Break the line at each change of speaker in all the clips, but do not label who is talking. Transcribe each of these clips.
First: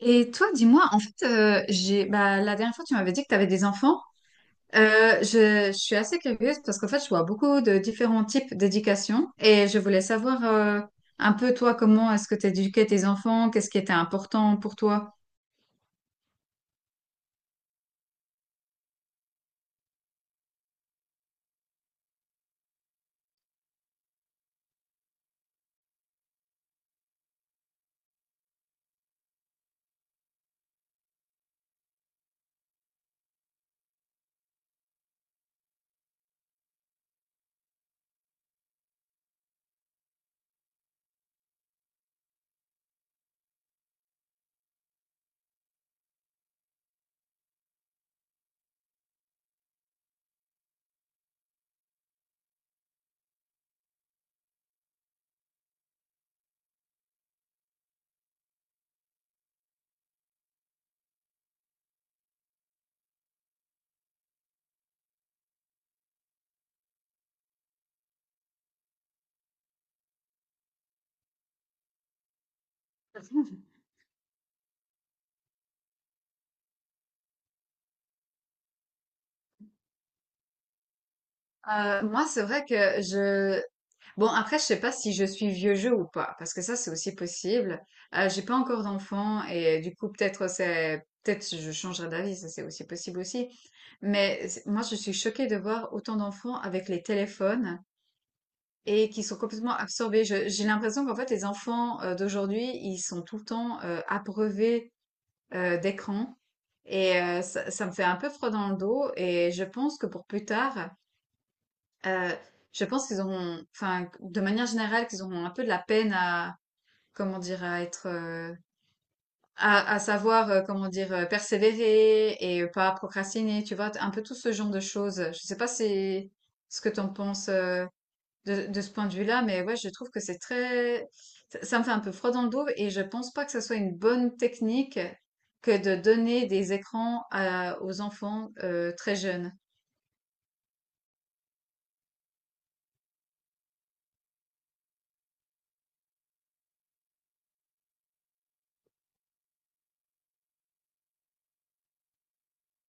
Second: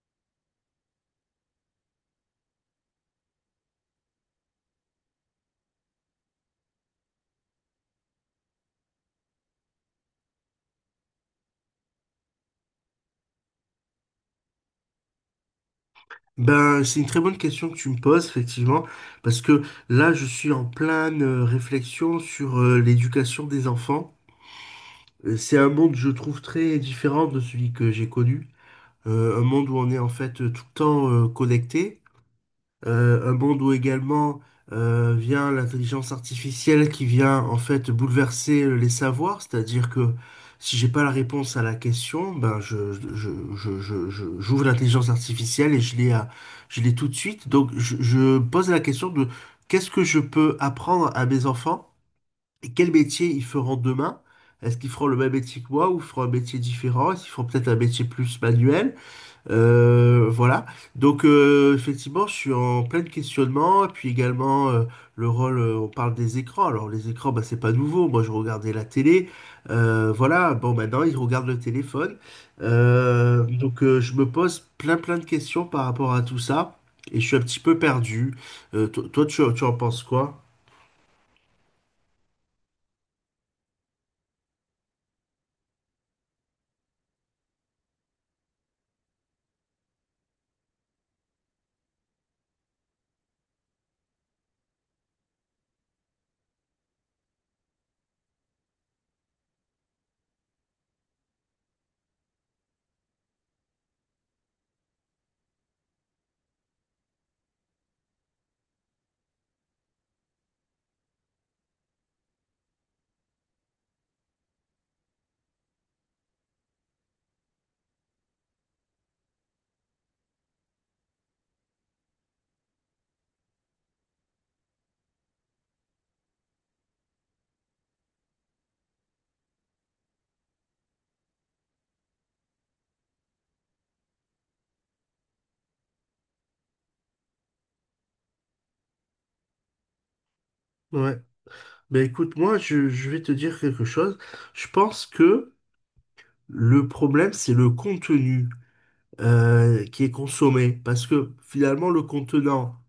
Et toi, dis-moi, en fait, j'ai, bah, la dernière fois, tu m'avais dit que tu avais des enfants. Je suis assez curieuse parce qu'en fait, je vois beaucoup de différents types d'éducation et je voulais savoir un peu, toi, comment est-ce que tu éduquais tes enfants, qu'est-ce qui était important pour toi?
Ben, c'est une très bonne question que tu me poses, effectivement, parce que là, je suis en pleine réflexion sur l'éducation des enfants. C'est un monde, je trouve, très différent de celui que j'ai connu. Un monde où on est en fait tout le temps connecté. Un monde où également vient l'intelligence artificielle qui vient en fait bouleverser les savoirs, c'est-à-dire que si j'ai pas la réponse à la question, ben j'ouvre l'intelligence artificielle et je l'ai tout de suite. Donc je pose la question de qu'est-ce que je peux apprendre à mes enfants et quel métier ils feront demain? Est-ce qu'ils feront le même métier que moi ou feront un métier différent? Est-ce qu'ils feront peut-être un métier plus manuel? Voilà. Donc effectivement, je suis en plein questionnement. Et puis également le rôle, on parle des écrans. Alors les écrans, bah, c'est pas nouveau. Moi, je regardais la télé. Voilà. Bon, maintenant, ils regardent le téléphone. Donc je me pose plein plein de questions par rapport à tout ça. Et je suis un petit peu perdu. Toi, tu en penses quoi?
Moi, c'est vrai que je... Bon, après, je sais pas si je suis vieux jeu ou pas, parce que ça, c'est aussi possible. J'ai pas encore d'enfant et du coup, peut-être peut-être je changerai d'avis, ça c'est aussi possible aussi. Moi, je suis choquée de voir autant d'enfants avec les téléphones et qui sont complètement absorbés. J'ai l'impression qu'en fait, les enfants d'aujourd'hui, ils sont tout le temps abreuvés d'écran. Ça me fait un peu froid dans le dos. Et je pense que pour plus tard, euh, je pense qu'ils auront, enfin, de manière générale, qu'ils auront un peu de la peine à, comment dire, à être, à savoir, comment dire, persévérer et pas procrastiner, tu vois, un peu tout ce genre de choses. Je sais pas si ce que t'en penses de ce point de vue-là, mais ouais, je trouve que ça me fait un peu froid dans le dos et je pense pas que ce soit une bonne technique que de donner des écrans aux enfants très jeunes.
Ouais. Ben écoute, moi, je vais te dire quelque chose. Je pense que le problème, c'est le contenu qui est consommé. Parce que finalement, le contenant,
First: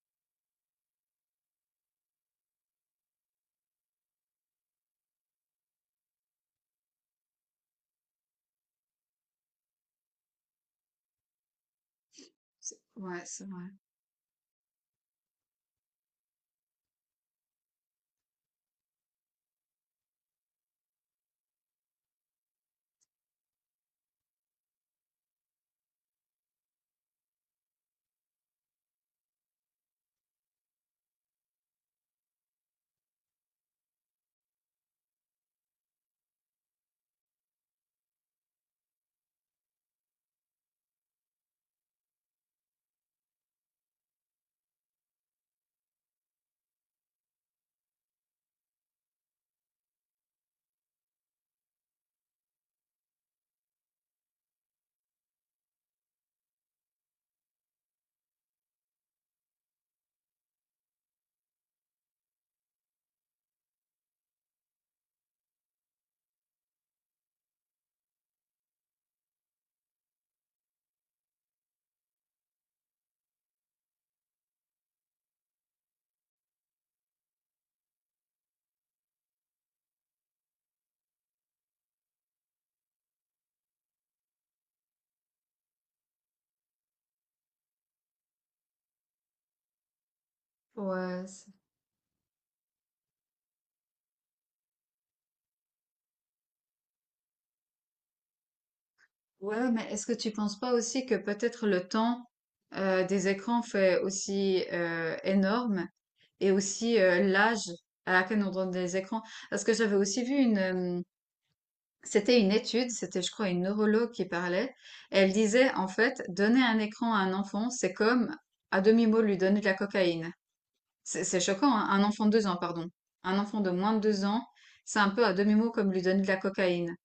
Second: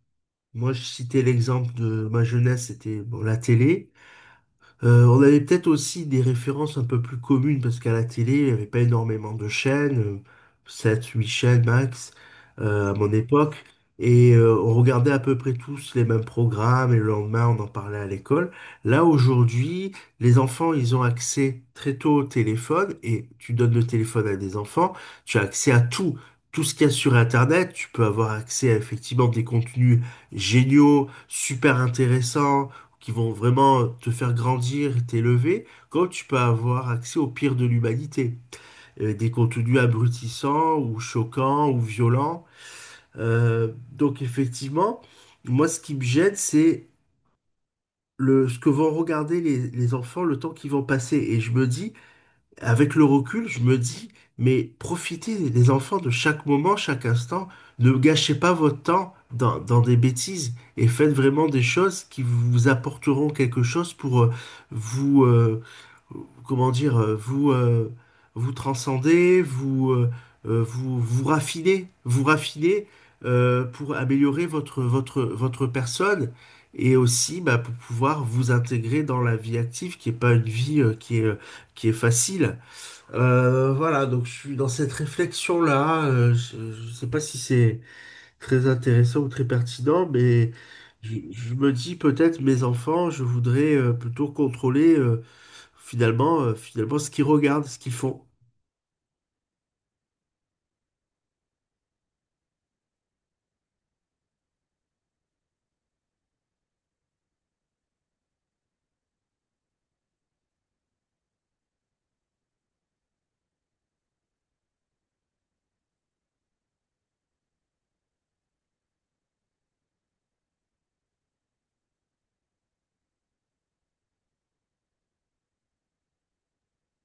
moi je citais l'exemple de ma jeunesse, c'était bon, la télé. On avait peut-être aussi des références un peu plus communes parce qu'à la télé, il n'y avait pas énormément de chaînes, 7, 8 chaînes max à mon
Ouais, c'est
époque.
vrai.
Et on regardait à peu près tous les mêmes programmes et le lendemain, on en parlait à l'école. Là, aujourd'hui, les enfants, ils ont accès très tôt au téléphone et tu donnes le téléphone à des enfants, tu as accès à tout. Tout ce qu'il y a sur Internet, tu peux avoir accès à effectivement des contenus géniaux, super intéressants qui vont vraiment te faire grandir et t'élever, comme tu peux avoir accès au pire de l'humanité. Des contenus abrutissants ou choquants ou violents. Donc effectivement, moi ce qui me gêne, c'est le, ce que vont regarder les enfants le temps qu'ils vont passer. Et je me dis, avec le recul, je me dis, mais profitez des enfants de chaque moment, chaque instant. Ne gâchez pas votre temps dans des bêtises et faites vraiment des choses qui vous apporteront quelque chose pour vous, euh, comment dire, euh, vous, euh, vous transcender, vous raffiner pour améliorer votre personne. Et aussi, bah, pour pouvoir vous intégrer dans la vie active, qui n'est pas une vie qui est facile. Voilà, donc je suis dans cette réflexion-là. Je ne sais pas si c'est très intéressant ou très pertinent, mais
Ouais,
je me dis peut-être mes enfants, je voudrais plutôt contrôler finalement ce qu'ils regardent, ce qu'ils font.
Ouais, mais est-ce que tu penses pas aussi que peut-être le temps des écrans fait aussi énorme et aussi l'âge à laquelle on donne des écrans? Parce que j'avais aussi vu une, euh, c'était une étude, c'était je crois une neurologue qui parlait. Elle disait en fait, donner un écran à un enfant, c'est comme à demi-mot lui donner de la cocaïne. C'est choquant, hein. Un enfant de deux ans, pardon. Un enfant de moins de deux ans, c'est un peu à demi-mot comme lui donner de la cocaïne.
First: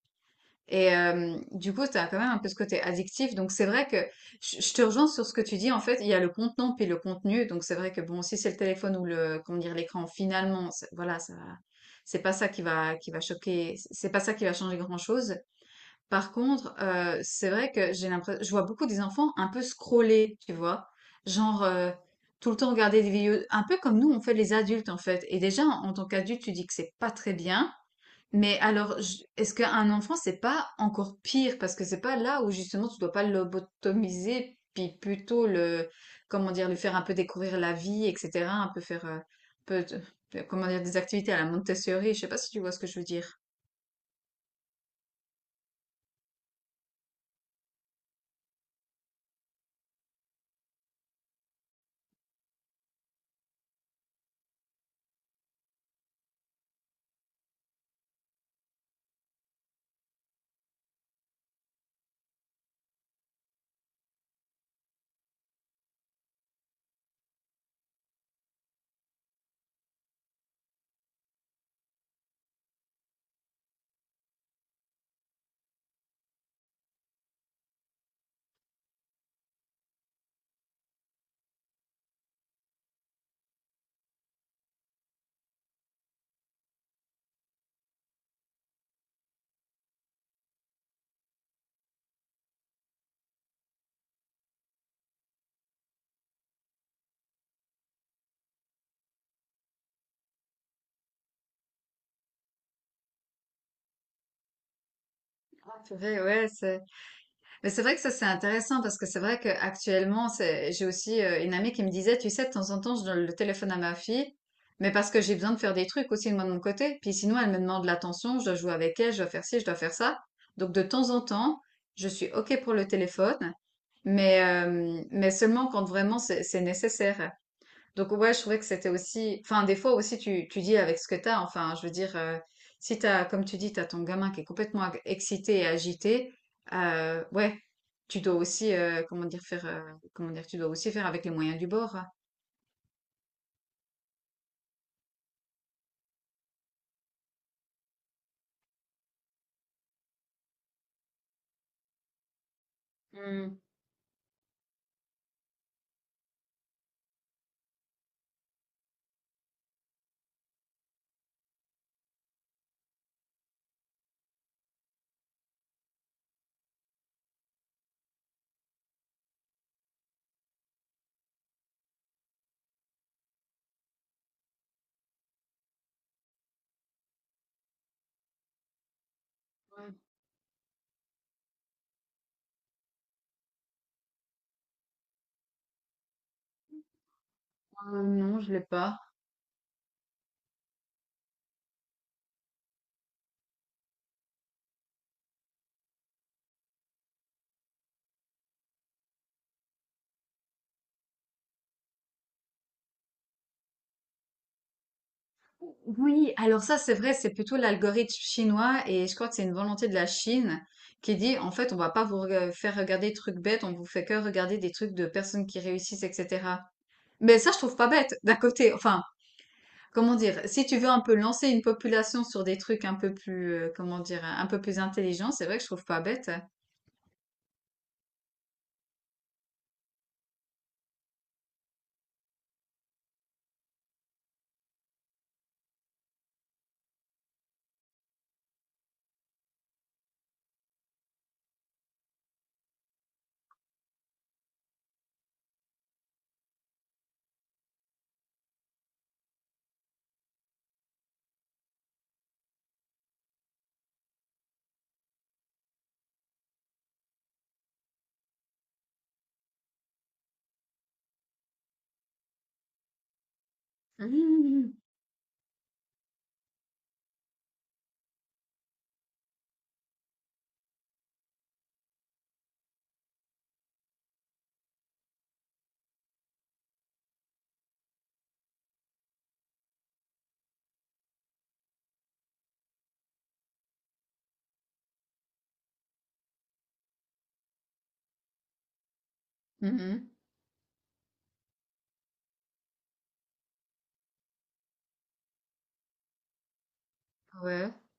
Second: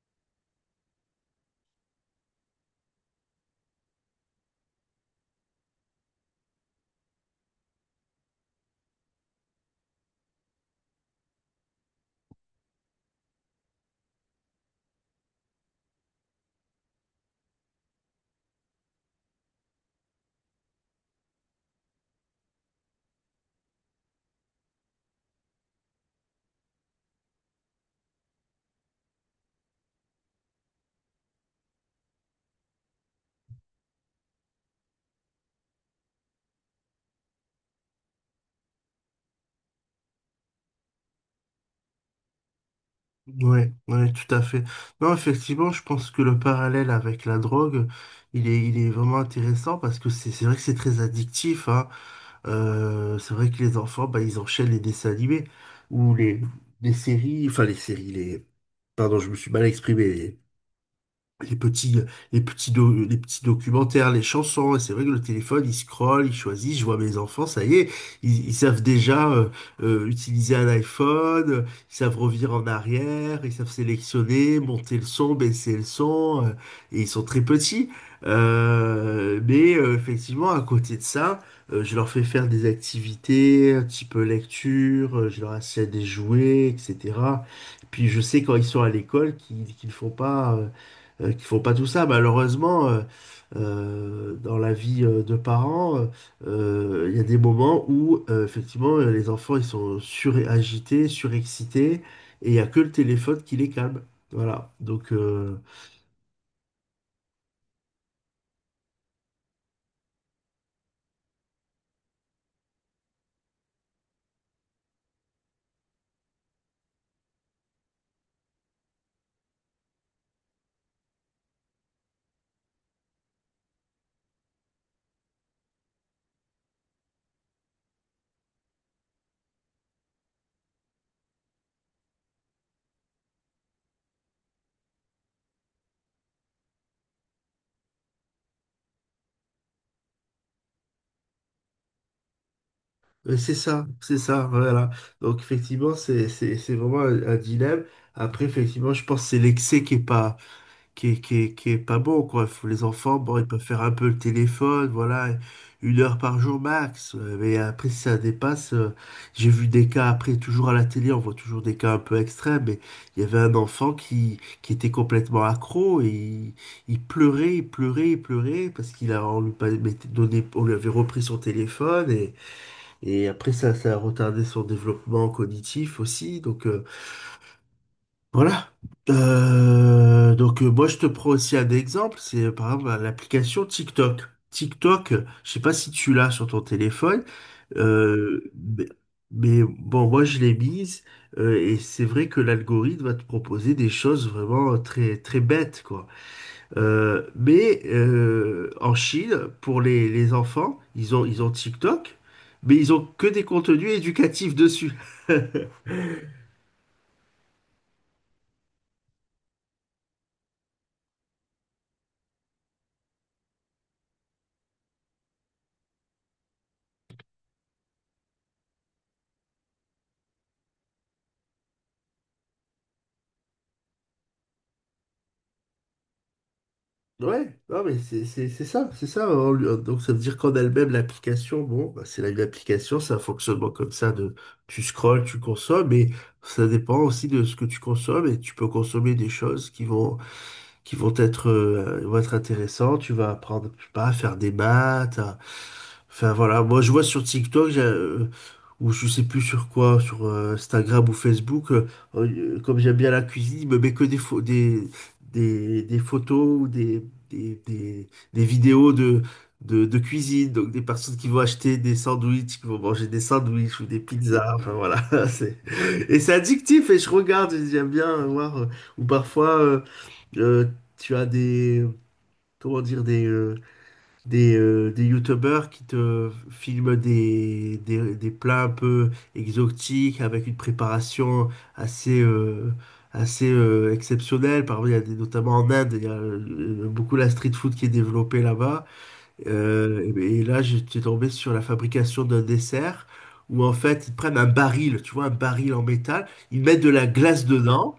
Et du coup, tu as quand même un peu ce côté addictif. Donc, c'est vrai que je te rejoins sur ce que tu dis. En fait, il y a le contenant puis le contenu. Donc, c'est vrai que bon, si c'est le téléphone ou le, comment dire, l'écran, finalement, voilà, c'est pas ça qui va choquer. C'est pas ça qui va changer grand-chose. Par contre, c'est vrai que j'ai l'impression, je vois beaucoup des enfants un peu scroller, tu vois, genre, tout le temps regarder des vidéos, un peu comme nous on fait les adultes en fait. Et déjà, en tant qu'adulte, tu dis que c'est pas très bien. Mais alors, est-ce qu'un enfant, c'est pas encore pire? Parce que c'est pas là où justement tu dois pas le lobotomiser, puis plutôt le, comment dire, lui faire un peu découvrir la vie, etc. Un peu faire, un peu, de- comment dire, des activités à la Montessori. Je sais pas si tu vois ce que je veux dire.
Ouais, ouais, tout à fait. Non, effectivement, je pense que le parallèle avec la drogue, il est vraiment intéressant parce que c'est vrai que c'est très addictif, hein. C'est vrai que les enfants, bah, ils enchaînent les dessins animés ou les séries, enfin les séries, les... Pardon, je me suis mal exprimé les petits, euh, les petits documentaires, les chansons. Et c'est vrai que le téléphone, il scrolle, il choisit. Je vois mes enfants, ça y est, ils savent déjà utiliser un iPhone, ils savent revenir en arrière, ils savent sélectionner, monter le son, baisser le son. Et ils sont très petits. Mais effectivement, à côté de ça, je leur fais faire des activités, un petit peu lecture, je leur achète des jouets, etc. Puis je sais quand ils sont à l'école qu'ils font pas. Qui font pas tout ça. Malheureusement, dans la vie de parents, il y a des moments où effectivement les enfants ils sont suragités, surexcités, et il n'y a que le téléphone qui les calme. Voilà.
Ah, purée, ouais, mais c'est vrai que ça, c'est intéressant parce que c'est vrai qu'actuellement, j'ai aussi une amie qui me disait, tu sais, de temps en temps, je donne le téléphone à ma fille, mais parce que j'ai besoin de faire des trucs aussi, moi, de mon côté. Puis sinon, elle me demande l'attention, je dois jouer avec elle, je dois faire ci, je dois faire ça. Donc, de temps en temps, je suis OK pour le téléphone, mais seulement quand vraiment c'est nécessaire. Donc ouais, je trouvais que enfin, des fois aussi, tu dis avec ce que t'as. Enfin, je veux dire, si t'as, comme tu dis, t'as ton gamin qui est complètement excité et agité, ouais, tu dois aussi, comment dire, faire... comment dire, tu dois aussi faire avec les moyens du bord, hein.
C'est ça, c'est ça, voilà. Donc effectivement, c'est vraiment un dilemme. Après, effectivement, je pense que c'est l'excès qui est pas qui est pas bon, quoi. Faut- Les enfants, bon, ils peuvent
Hmm.
faire un peu le téléphone, voilà, une heure par jour max. Mais après, si ça dépasse, j'ai vu des cas après, toujours à la télé, on voit toujours des cas un peu extrêmes, mais il y avait un enfant qui était complètement accro et il pleurait, il pleurait, il pleurait parce qu'il a, on lui, pas- mettait- donné, on lui avait repris son téléphone et après, ça a retardé son développement cognitif aussi. Donc, voilà.
Ouais.
Moi je te prends aussi un exemple, c'est par exemple l'application TikTok. TikTok, je sais pas si tu l'as sur ton téléphone,
Non,
euh,
je l'ai
mais,
pas.
mais bon moi je l'ai mise et c'est vrai que l'algorithme va te proposer des choses vraiment très très bêtes quoi. Mais en Chine, pour les enfants, ils ont TikTok, mais ils ont que des contenus éducatifs dessus.
Oui, alors ça, c'est vrai, c'est plutôt l'algorithme chinois et je crois que c'est une volonté de la Chine qui dit, en fait, on va pas faire regarder des trucs bêtes, on vous fait que regarder des trucs de personnes qui réussissent, etc. Mais ça, je trouve pas bête, d'un côté. Enfin, comment dire, si tu veux un peu lancer une population sur des trucs un peu plus, comment dire, un peu plus intelligents, c'est vrai que je trouve pas bête.
Ouais, non mais c'est ça, c'est ça, hein, lui, hein. Donc ça veut dire qu'en elle-même, l'application, bon, bah, c'est la même application, c'est un fonctionnement comme ça de tu scrolles, tu consommes, mais ça dépend aussi de ce que tu consommes et tu peux consommer des choses qui vont être intéressants. Tu vas apprendre, je sais pas, à faire des maths. À- Enfin voilà, moi je vois sur TikTok, j'ai, ou je sais plus sur quoi, sur Instagram ou Facebook, comme j'aime bien la cuisine, il me met que des photos ou des, des, des vidéos de cuisine. Donc des personnes qui vont acheter des sandwichs, qui vont manger des sandwichs ou des pizzas. Enfin
Mhm.
voilà, c'est... Et c'est addictif et je regarde, et j'aime bien voir. Ou parfois... euh, tu as comment dire, des, euh, des youtubeurs qui te filment des plats un peu exotiques avec une préparation assez, euh, assez exceptionnelle. Par exemple, il y a des- notamment en Inde, il y a beaucoup la street food qui est développée là-bas.
Mhm.
Et là, j'étais tombé sur la fabrication d'un dessert où en fait, ils prennent un baril, tu vois, un baril en métal, ils mettent de la glace
Ouais,
dedans.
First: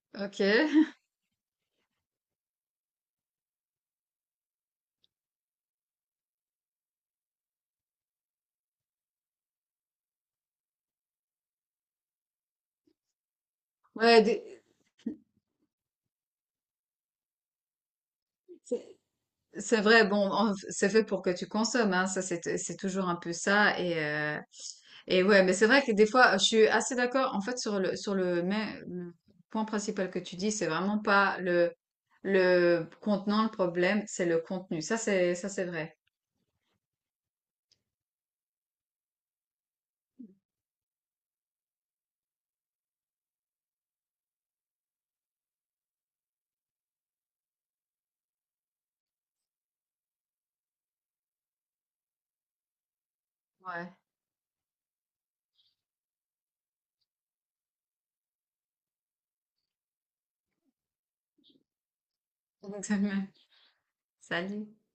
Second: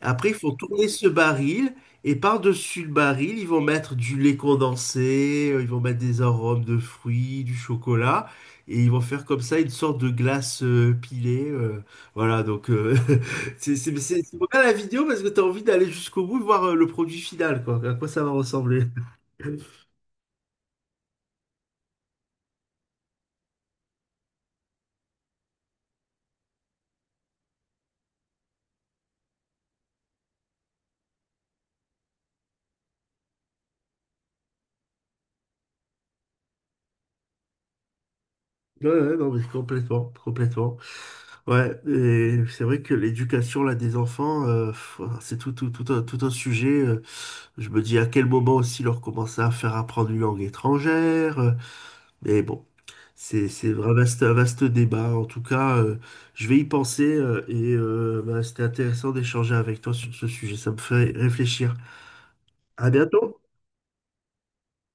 Après, ils
ok.
font tourner ce baril et par-dessus le baril, ils vont mettre du lait condensé, ils vont mettre des arômes de fruits, du chocolat et ils vont faire comme ça une sorte de glace pilée. Voilà, donc
Ouais,
c'est pour ça
des-
la vidéo parce que tu as envie d'aller jusqu'au bout et voir le produit final, quoi, à quoi ça va ressembler.
c'est c'est vrai, c'est fait pour que tu consommes, hein, ça c'est toujours un peu ça. Et ouais, mais c'est vrai que des fois, je suis assez d'accord, en fait, sur le point principal que tu dis, c'est vraiment pas le contenant, le problème, c'est le contenu. Ça c'est vrai.
Ouais, ouais, non, mais complètement, complètement. Ouais, et c'est vrai que l'éducation là des enfants, pff, c'est tout un sujet. Je me dis à quel moment aussi leur commencer à faire apprendre une langue étrangère. Mais bon, c'est
Ouais.
un vaste débat. En tout cas, je vais y penser et bah, c'était intéressant d'échanger avec toi sur ce sujet. Ça me fait réfléchir. À
Exactement.
bientôt!
Salut.